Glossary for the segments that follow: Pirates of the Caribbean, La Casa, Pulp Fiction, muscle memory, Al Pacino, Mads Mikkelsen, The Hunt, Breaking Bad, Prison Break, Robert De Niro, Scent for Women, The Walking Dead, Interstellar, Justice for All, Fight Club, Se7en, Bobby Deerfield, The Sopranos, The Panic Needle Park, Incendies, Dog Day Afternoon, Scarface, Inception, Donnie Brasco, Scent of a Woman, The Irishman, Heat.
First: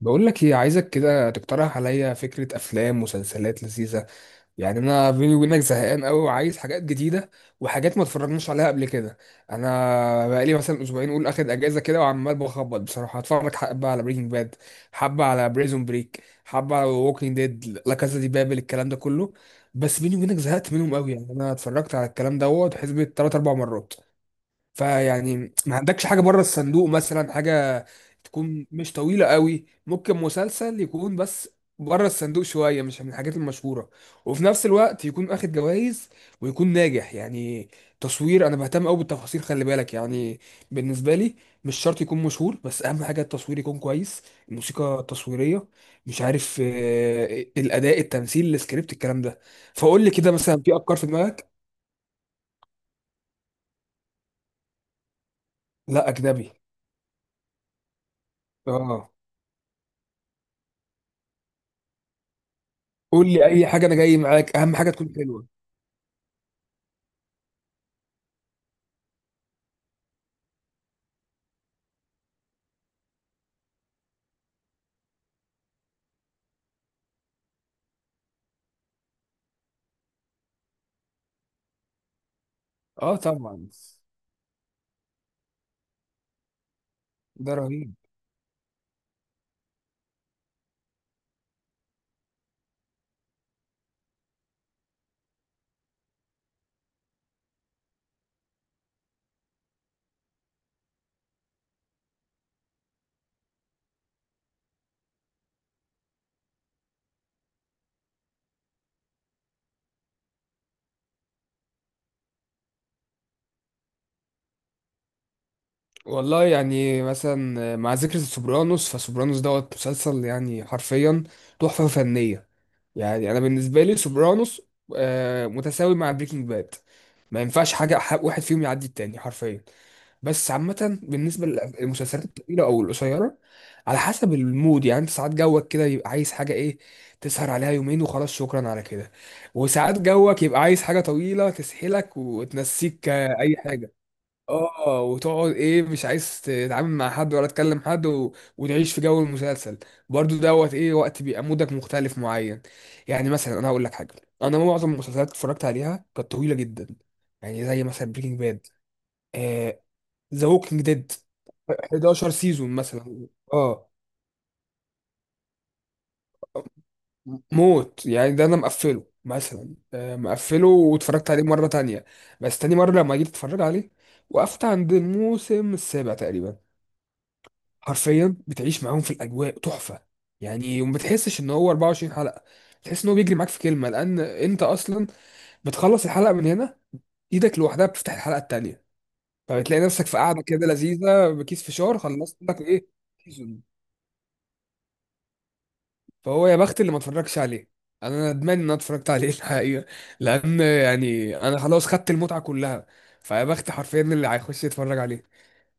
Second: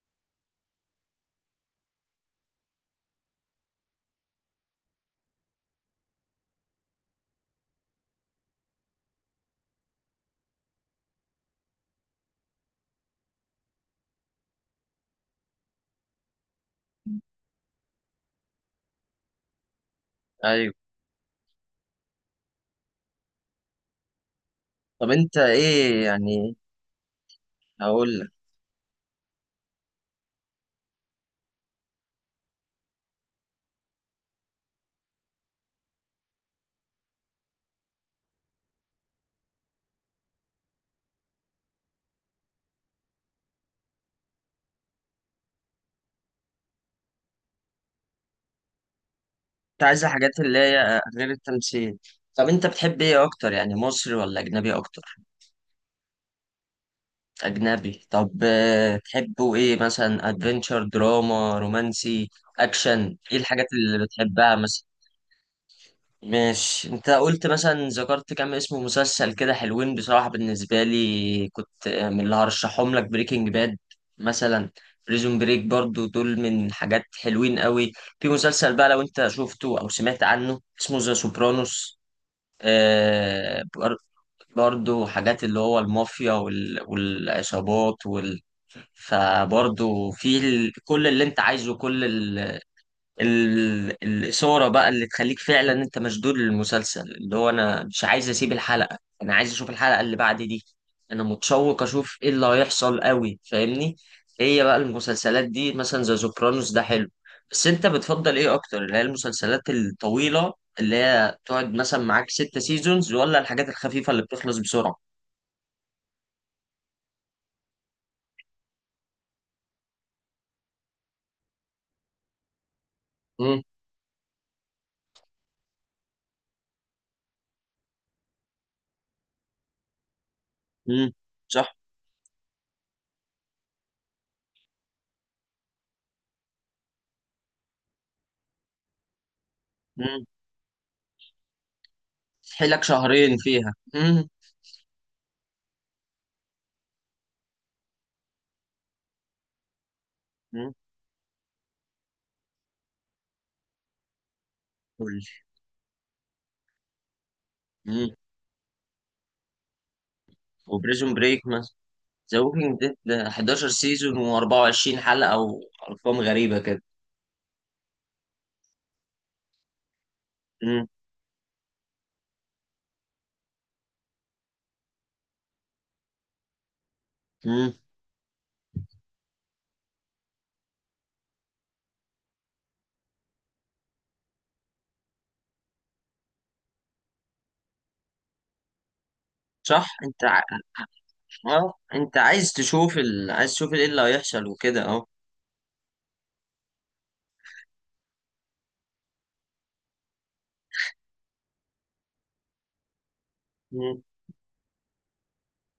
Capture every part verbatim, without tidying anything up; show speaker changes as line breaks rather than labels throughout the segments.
بقول لك ايه، عايزك كده تقترح عليا فكرة افلام مسلسلات لذيذة. يعني انا بيني وبينك زهقان قوي وعايز حاجات جديدة وحاجات ما اتفرجناش عليها قبل كده. انا بقالي مثلا اسبوعين اقول اخد اجازة كده وعمال بخبط. بصراحة هتفرج حبة على بريكنج باد، حبة على بريزون بريك، حبة على ووكينج ديد، لا كازا دي بابل، الكلام ده كله. بس بيني وبينك زهقت
ايوه.
منهم قوي. يعني انا اتفرجت على الكلام دوت حسبة تلاتة اربع مرات.
طب انت
فيعني ما
ايه
عندكش حاجة بره
يعني؟
الصندوق مثلا؟ حاجة
هقول لك.
تكون مش طويلة قوي، ممكن مسلسل يكون بس بره الصندوق شوية، مش من الحاجات المشهورة، وفي نفس الوقت يكون اخد جوائز ويكون ناجح يعني. تصوير، انا بهتم قوي بالتفاصيل، خلي بالك يعني. بالنسبة لي مش شرط يكون مشهور، بس اهم حاجة التصوير يكون كويس، الموسيقى التصويرية، مش عارف، آه، الاداء، التمثيل، السكريبت، الكلام ده.
انت
فقول
عايز
لي كده،
الحاجات اللي
مثلا في افكار
هي
في
غير
دماغك؟
التمثيل؟ طب انت بتحب ايه اكتر، يعني مصري ولا اجنبي اكتر؟
لا، اجنبي.
اجنبي. طب آه،
اه.
تحبه ايه مثلا، ادفنتشر دراما رومانسي اكشن؟
قول
ايه
لي
الحاجات
اي حاجه، انا
اللي
جاي
بتحبها
معاك، اهم
مثلا؟
حاجه تكون حلوه.
ماشي. انت قلت مثلا، ذكرت كام اسم مسلسل كده حلوين بصراحة. بالنسبة لي كنت من اللي هرشحهم لك بريكنج باد مثلا، بريزون بريك برضو، دول من حاجات حلوين قوي. في مسلسل بقى لو انت شفته او سمعت عنه اسمه ذا سوبرانوس.
اه
آه
طبعا.
بر- برضو حاجات اللي هو المافيا وال-
ده رهيب.
والعصابات وال... فبرضو في ال... كل اللي انت عايزه، كل ال- الإثارة بقى اللي تخليك فعلا انت مشدود للمسلسل، اللي هو انا مش عايز اسيب الحلقة، انا عايز اشوف الحلقة اللي بعد دي. انا متشوق اشوف ايه اللي هيحصل قوي، فاهمني؟ هي بقى المسلسلات دي مثلا زي سوبرانوس ده حلو. بس انت بتفضل ايه اكتر، اللي هي المسلسلات الطويلة اللي هي تقعد مثلا معاك ست سيزونز، ولا الحاجات الخفيفة اللي بتخلص بسرعة؟
والله يعني مثلا مع ذكر سوبرانوس، فسوبرانوس دوت مسلسل يعني حرفيا تحفه فنيه. يعني انا
مم.
بالنسبه لي سوبرانوس آه متساوي مع بريكنج باد. ما ينفعش حاجه ح- واحد فيهم يعدي التاني حرفيا. بس عامة
امم
بالنسبة
صح.
للمسلسلات الطويلة أو القصيرة على حسب المود يعني. أنت ساعات جوك كده يبقى عايز حاجة إيه، تسهر عليها يومين وخلاص شكرا على كده. وساعات
امم
جوك يبقى عايز حاجة طويلة تسحلك
تحيلك
وتنسيك،
شهرين
آه، أي
فيها.
حاجة.
امم
آه وتقعد إيه، مش عايز تتعامل مع حد ولا تكلم حد و... وتعيش في جو المسلسل. برضو
امم
دوت إيه، وقت بيبقى مودك مختلف معين. يعني مثلا أنا هقول لك حاجة، أنا معظم
قول
المسلسلات
لي.
اللي اتفرجت عليها كانت طويلة جدا. يعني زي
امم
مثلا بريكنج باد، ذا ووكينج ديد،
وبريزون بريك،
11
ذا
سيزون
ووكينج ديد
مثلا.
حداشر
اه
سيزون و24 حلقة او ارقام غريبة كده.
موت يعني، ده انا مقفله مثلا، آه، مقفله
امم
واتفرجت عليه مره تانية. بس تاني مره لما جيت اتفرج عليه وقفت عند الموسم السابع تقريبا.
امم
حرفيا بتعيش معاهم في الاجواء، تحفه يعني. وما بتحسش ان هو اربعة وعشرين حلقة حلقه، تحس ان هو بيجري معاك في كلمه، لان انت اصلا بتخلص الحلقه من هنا، ايدك لوحدها بتفتح الحلقه التانية. فبتلاقي
صح.
نفسك في
انت ع...
قاعده كده لذيذه بكيس
اه،
فشار،
انت
خلصت
عايز
لك ايه.
تشوف ال... عايز تشوف ايه اللي هيحصل وكده اهو.
فهو يا بخت اللي ما اتفرجش عليه. يعني انا ندمان ان انا اتفرجت عليه الحقيقه، لان يعني انا خلاص خدت المتعه كلها. فيا بخت حرفيا
مم.
اللي هيخش يتفرج عليه.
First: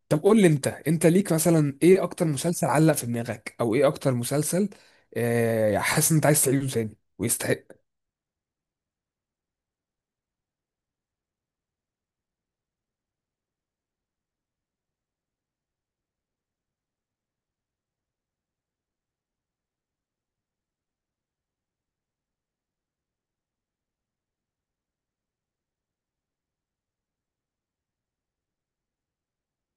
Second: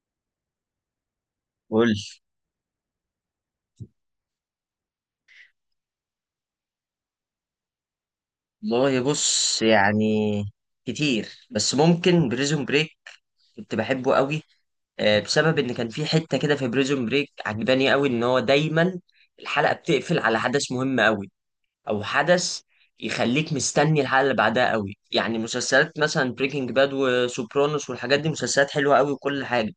طب قول لي انت انت ليك مثلا
قول.
ايه اكتر مسلسل علق في دماغك، او ايه اكتر مسلسل آه، حاسس ان انت عايز تعيده تاني ويستحق.
والله بص يعني كتير، بس ممكن بريزون بريك كنت بحبه قوي، آه، بسبب ان كان في حتة كده في بريزون بريك عجباني قوي ان هو دايما الحلقة بتقفل على حدث مهم قوي، او حدث يخليك مستني الحلقه اللي بعدها قوي. يعني مسلسلات مثلا بريكنج باد وسوبرانوس والحاجات دي مسلسلات حلوه قوي وكل حاجه،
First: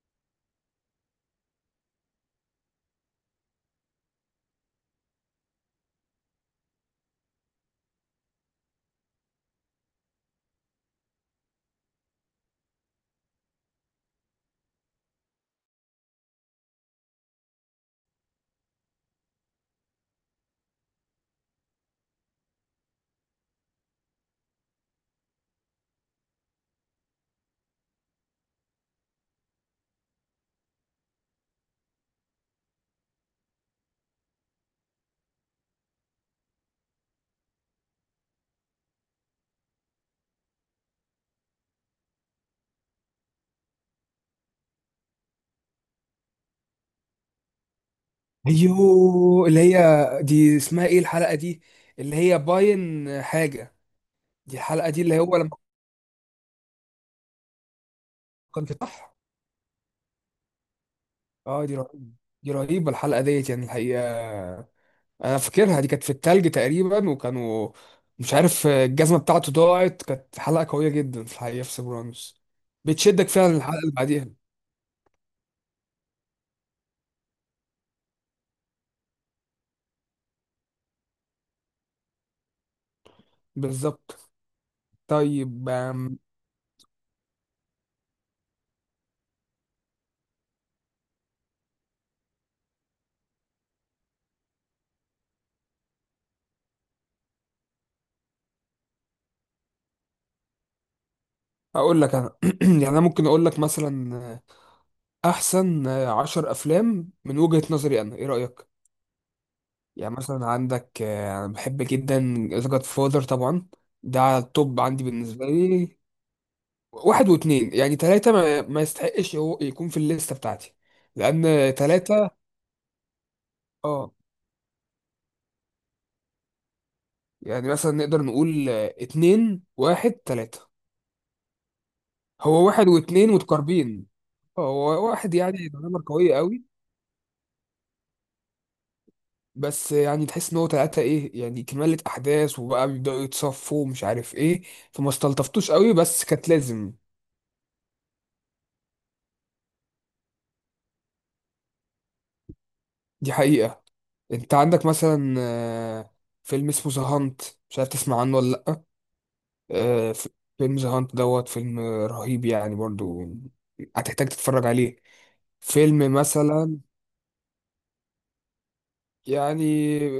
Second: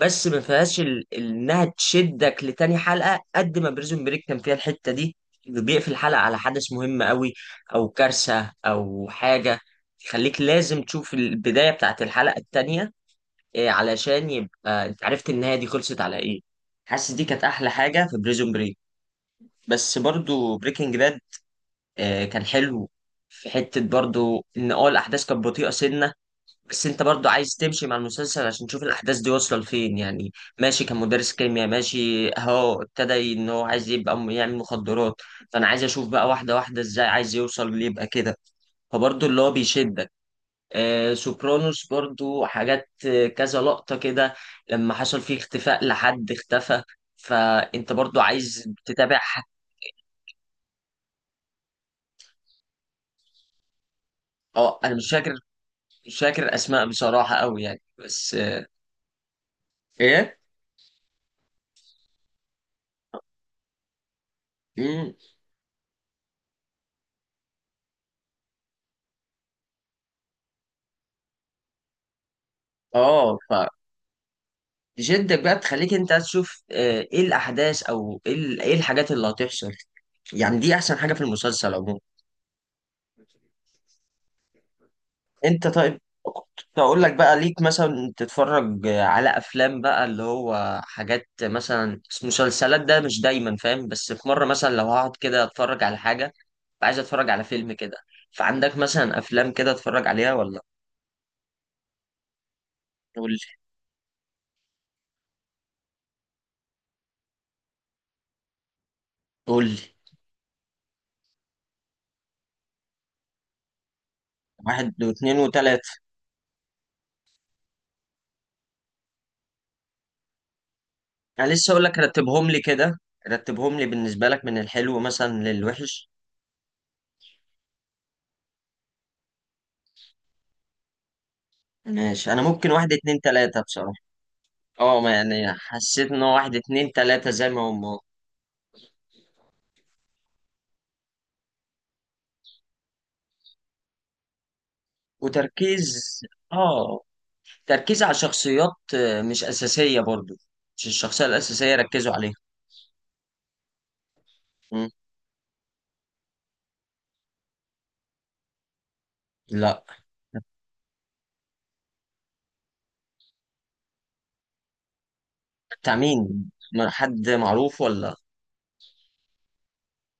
بس ما فيهاش ال- ال- انها تشدك لتاني حلقه قد ما بريزون بريك كان فيها الحته دي، اللي بيقفل الحلقه على حدث مهم قوي او كارثه او حاجه، يخليك لازم تشوف البدايه بتاعت الحلقه التانيه، إيه، علشان يبقى انت عرفت النهايه دي خلصت على ايه. حاسس دي كانت احلى حاجه في بريزون بريك. بس برضو بريكنج باد آه، كان حلو. في حتة برضو إن اه الأحداث كانت بطيئة سنة، بس أنت برضو عايز تمشي مع المسلسل عشان تشوف الأحداث دي واصلة لفين يعني. ماشي، كان مدرس كيمياء ماشي أهو، ابتدى إن هو عايز يبقى م- يعمل مخدرات. فأنا عايز أشوف بقى واحدة واحدة إزاي عايز يوصل ليبقى كده. فبرضو اللي هو بيشدك. آه سوبرانوس برضو حاجات، آه، كذا لقطة كده لما حصل فيه اختفاء لحد اختفى، فأنت برضو عايز تتابع ح-
ايوه، اللي هي دي اسمها ايه الحلقه دي؟ اللي هي باين حاجه، دي
اه
الحلقه
انا
دي
مش
اللي
فاكر.
هو لما
مش فاكر اسماء بصراحه قوي يعني، بس
كان
آه،
في، صح.
ايه.
اه دي رهيبه، دي رهيبه الحلقه ديت يعني الحقيقه.
مم.
انا فاكرها دي كانت في التلج تقريبا، وكانوا مش عارف الجزمه بتاعته ضاعت. كانت حلقه قويه جدا في الحقيقه في سيبرانوس. بتشدك
اه.
فعلا الحلقه اللي بعديها.
فجدك بقى تخليك انت تشوف، آه، ايه الاحداث او ايه ال- إيه الحاجات اللي هتحصل. يعني دي احسن حاجه في المسلسل عموما.
بالظبط.
انت
طيب
طيب
آم،
كنت اقول لك بقى، ليك مثلا تتفرج على افلام بقى اللي هو حاجات مثلا، مسلسلات ده مش دايما فاهم، بس في مره مثلا لو هقعد كده اتفرج على حاجه، عايز اتفرج على فيلم كده، فعندك مثلا افلام كده اتفرج عليها ولا؟
اقول لك انا. يعني انا ممكن
قول لي.
اقول لك مثلا، آه، احسن آه، عشر افلام من وجهه نظري انا، ايه رايك؟
قول لي.
يعني مثلا عندك، آه، انا بحب جدا ذا جاد فاذر طبعا. ده على التوب
واحد
عندي
واثنين
بالنسبه لي.
وثلاثه.
واحد واتنين، يعني تلاته ما, ما يستحقش هو يكون في الليسته بتاعتي
انا لسه
لان
اقول لك،
تلاتة.
رتبهم لي كده، رتبهم لي
اه
بالنسبه لك من الحلو مثلا للوحش.
يعني مثلا نقدر نقول آه، اتنين واحد تلاتة.
ماشي. انا
هو
ممكن
واحد
واحد اتنين
واتنين
تلاته بصراحه.
متقاربين، آه،
اه،
هو
ما
واحد
يعني
يعني نمر
حسيت ان
قوية
هو واحد
قوي.
اتنين تلاته زي ما هم.
بس يعني تحس ان هو تلاتة ايه، يعني كمالة احداث وبقى بيبدأوا يتصفوا ومش عارف ايه. فما استلطفتوش قوي
وتركيز.
بس كانت لازم.
اه، تركيز على شخصيات، آه، مش اساسيه برضو، مش الشخصيه الاساسيه ركزوا عليها.
دي حقيقة. انت عندك
مم.
مثلا، آه، فيلم اسمه ذا هانت، مش عارف تسمع عنه ولا لأ.
لا.
آه، ف- فيلم ذا هانت دوت فيلم رهيب يعني برضو، هتحتاج تتفرج عليه.
بتاع
فيلم
مين،
مثلا،
ما- حد معروف ولا؟
يعني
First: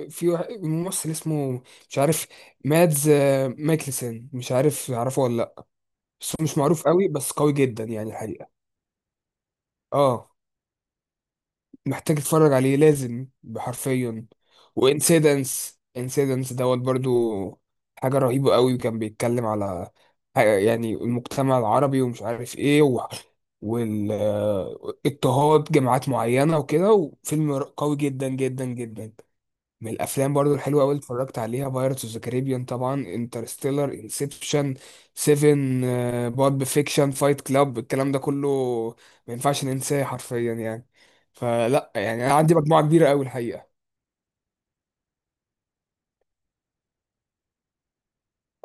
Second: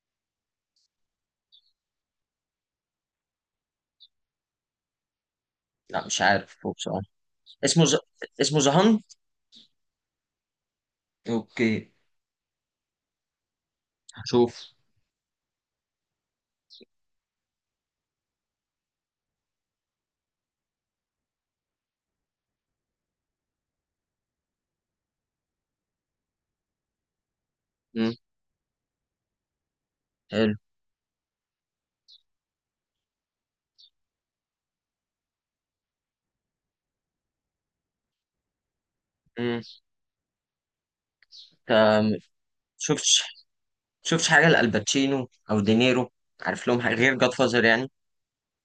في واحد ممثل اسمه مش عارف، مادز آه، مايكلسن، مش عارف تعرفه ولا لا.
لا مش
بس هو مش
عارف هو
معروف
بصراحه.
قوي، بس قوي جدا
اسمه ز...
يعني الحقيقة.
اسمه زهان.
اه
اوكي.
محتاج تتفرج عليه لازم بحرفيا.
هشوف.
وانسيدنس، انسيدنس دوت برضو حاجة رهيبة قوي. كان بيتكلم على حاجة- يعني المجتمع العربي ومش عارف ايه و... والاضطهاد جماعات معينة وكده، وفيلم قوي
مم.
جدا جدا جدا. من الافلام برضو
حلو.
الحلوه قوي اتفرجت عليها بايرتس اوف ذا كاريبيان طبعا، انترستيلر، انسبشن، سيفن، بولب فيكشن، فايت كلاب، الكلام ده كله ما
مم.
ينفعش ننساه حرفيا يعني. فلا
انت
يعني انا عندي مجموعه
شفت
كبيره قوي الحقيقه.
شفتش حاجة لألباتشينو أو دينيرو؟ عارف لهم حاجة غير جاد فازر يعني؟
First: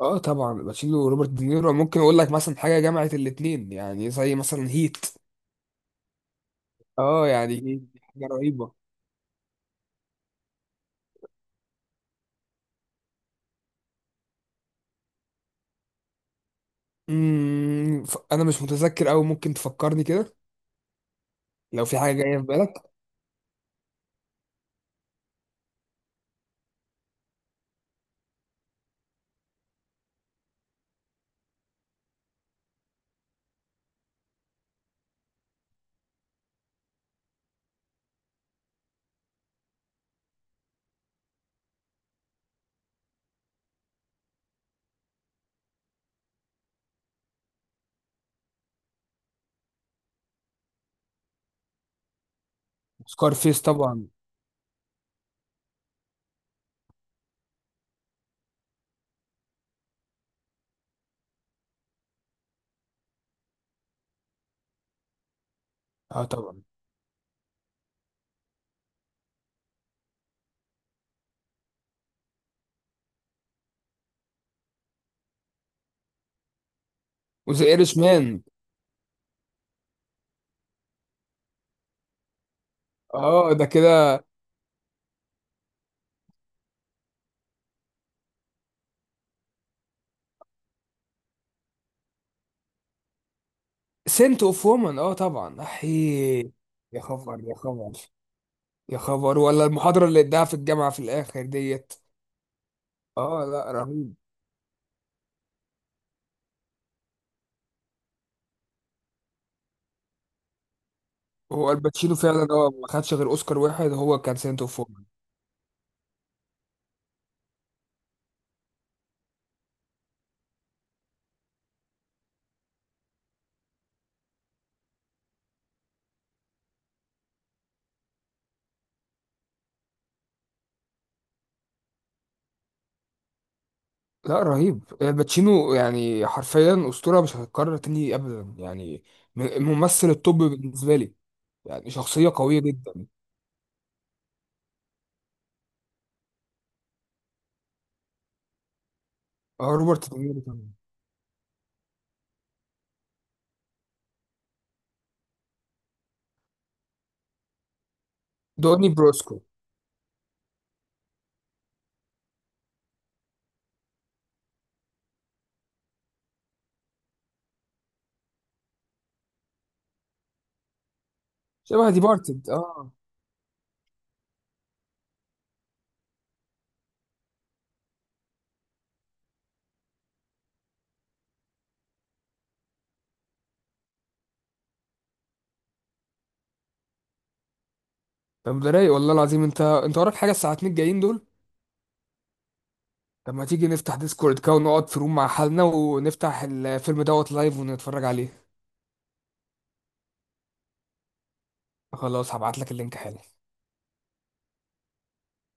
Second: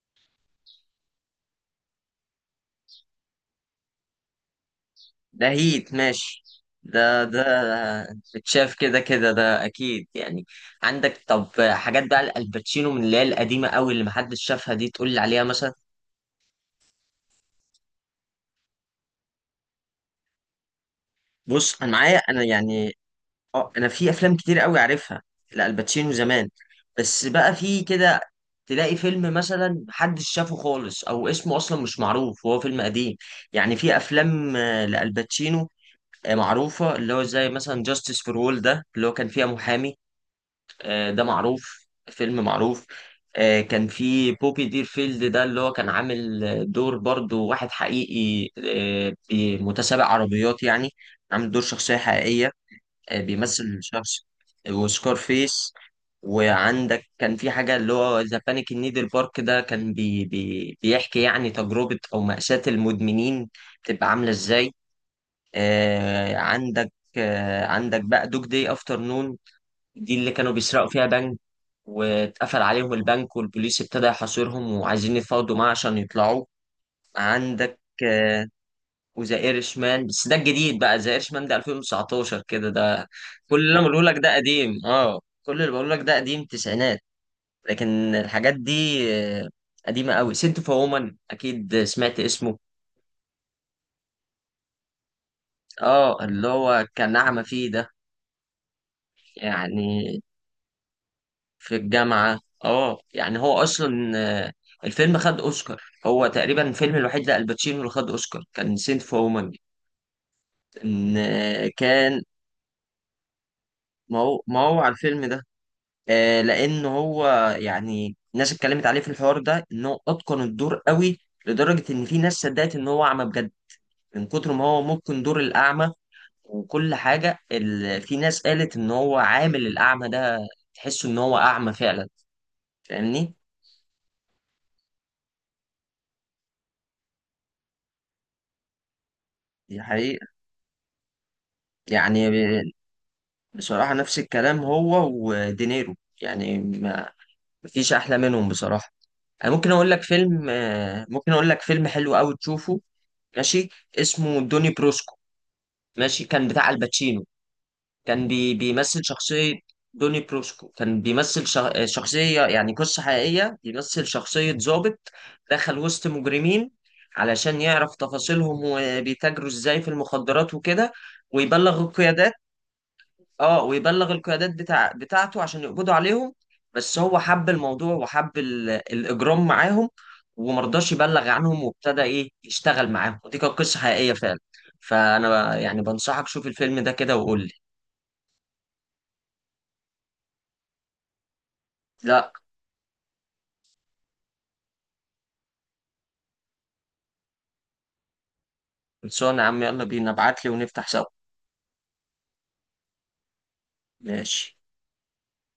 اه طبعا، باتشينو وروبرت دينيرو ممكن اقول لك مثلا حاجه جمعت الاتنين، يعني زي مثلا هيت.
ده هيت ماشي، ده
اه
ده
يعني هيت دي حاجه رهيبه.
بتشاف كده كده، ده أكيد يعني. عندك طب حاجات بقى لألباتشينو من اللي هي القديمة أوي اللي محدش شافها دي تقول لي عليها مثلا؟
امم ف- انا مش متذكر قوي، ممكن تفكرني كده
بص
لو
أنا
في حاجه
معايا،
جايه
أنا
في بالك.
يعني، أه أنا في أفلام كتير أوي عارفها لألباتشينو زمان. بس بقى في كده، تلاقي فيلم مثلا محدش شافه خالص أو اسمه أصلا مش معروف وهو فيلم قديم. يعني في أفلام آه، لألباتشينو، آه، معروفة، اللي هو زي مثلا جاستس فور وول، ده اللي هو كان فيها محامي، آه، ده معروف، فيلم معروف. آه، كان في بوبي ديرفيلد، ده اللي هو كان عامل آه، دور برضو واحد حقيقي، آه، بي- متسابق عربيات يعني، عامل دور شخصية حقيقية. آه،
سكار فيس
بيمثل
طبعا.
شخص. وسكار فيس. وعندك كان في حاجة اللي هو ذا بانيك نيدل بارك، ده كان بي بي بيحكي يعني تجربة أو مأساة المدمنين بتبقى عاملة إزاي.
اه
آه،
طبعا.
عندك آه، عندك بقى دوج داي افتر نون، دي اللي كانوا بيسرقوا فيها بنك، واتقفل عليهم البنك والبوليس ابتدى يحاصرهم وعايزين يتفاوضوا معاه عشان يطلعوا.
وذا
عندك
ايرش مان.
آه، وذا ايرشمان، بس ده الجديد بقى، ذا ايرشمان ده الفين وتسعتاشر كده ده.
اه
كل
ده
اللي انا بقوله لك
كده.
ده قديم. اه، كل اللي بقوله لك ده قديم، تسعينات. لكن الحاجات دي آه، قديمة قوي. سنت فور وومن، اكيد سمعت اسمه.
سنت اوف وومن، اه طبعا،
اه اللي
احي.
هو
يا
كان
خبر،
نعمة
يا
فيه ده.
خبر، يا خبر، ولا المحاضرة اللي
يعني
اداها في الجامعة في الآخر
في
ديت.
الجامعة. اه يعني
اه
هو
لا
أصلا
رهيب.
آه، الفيلم خد أوسكار، هو تقريبا الفيلم الوحيد لألباتشينو اللي خد أوسكار كان سنت فور وومن. إن آه،
هو الباتشينو
كان.
فعلا هو ما خدش غير اوسكار واحد،
ما
هو كان
هو ما
سنت اوف
هو على
وومن.
الفيلم ده. آه، لأن هو يعني الناس اتكلمت عليه في الحوار ده إن هو أتقن الدور قوي، لدرجة إن في ناس صدقت إن هو أعمى بجد من كتر ما هو ممكن دور الأعمى، وكل حاجة ال... في ناس قالت إن هو عامل الأعمى ده تحسه إن هو أعمى فعلا. فاهمني؟
لا رهيب، الباتشينو يعني حرفيا أسطورة مش هتتكرر تاني أبدا يعني. م-
دي
الممثل
حقيقة.
التوب بالنسبة لي. يعني
يعني
شخصية قوية جدا.
بصراحة نفس الكلام هو ودينيرو. يعني ما، مفيش أحلى منهم بصراحة. أنا ممكن
اه
أقول لك
روبرت دينيرو
فيلم،
كمان.
آه، ممكن أقول لك فيلم حلو أوي تشوفه. ماشي. اسمه دوني بروسكو. ماشي، كان بتاع الباتشينو، كان بي
دوني
بيمثل
بروسكو.
شخصية. دوني بروسكو كان بيمثل شخ- آه، شخصية، يعني قصة حقيقية، بيمثل شخصية ضابط دخل وسط مجرمين علشان يعرف تفاصيلهم وبيتاجروا إزاي في المخدرات وكده، ويبلغ
شبه دي
القيادات.
بارتد، اه.
اه ويبلغ القيادات بتاع بتاعته عشان يقبضوا عليهم. بس هو حب الموضوع وحب ال- الاجرام معاهم، ومرضاش يبلغ عنهم، وابتدى ايه يشتغل معاهم. ودي كانت قصه حقيقيه فعلا. فانا يعني بنصحك شوف الفيلم ده كده وقول لي.
طب ده رايق والله العظيم، انت انت وراك حاجة الساعتين الجايين دول؟
لا.
طب ما تيجي نفتح ديسكورد كده ونقعد في روم مع حالنا ونفتح الفيلم دوت لايف ونتفرج عليه.
خلصانه يا عم، يلا بينا، ابعت لي ونفتح سوا.
خلاص هبعت لك اللينك حالا.
ماشي.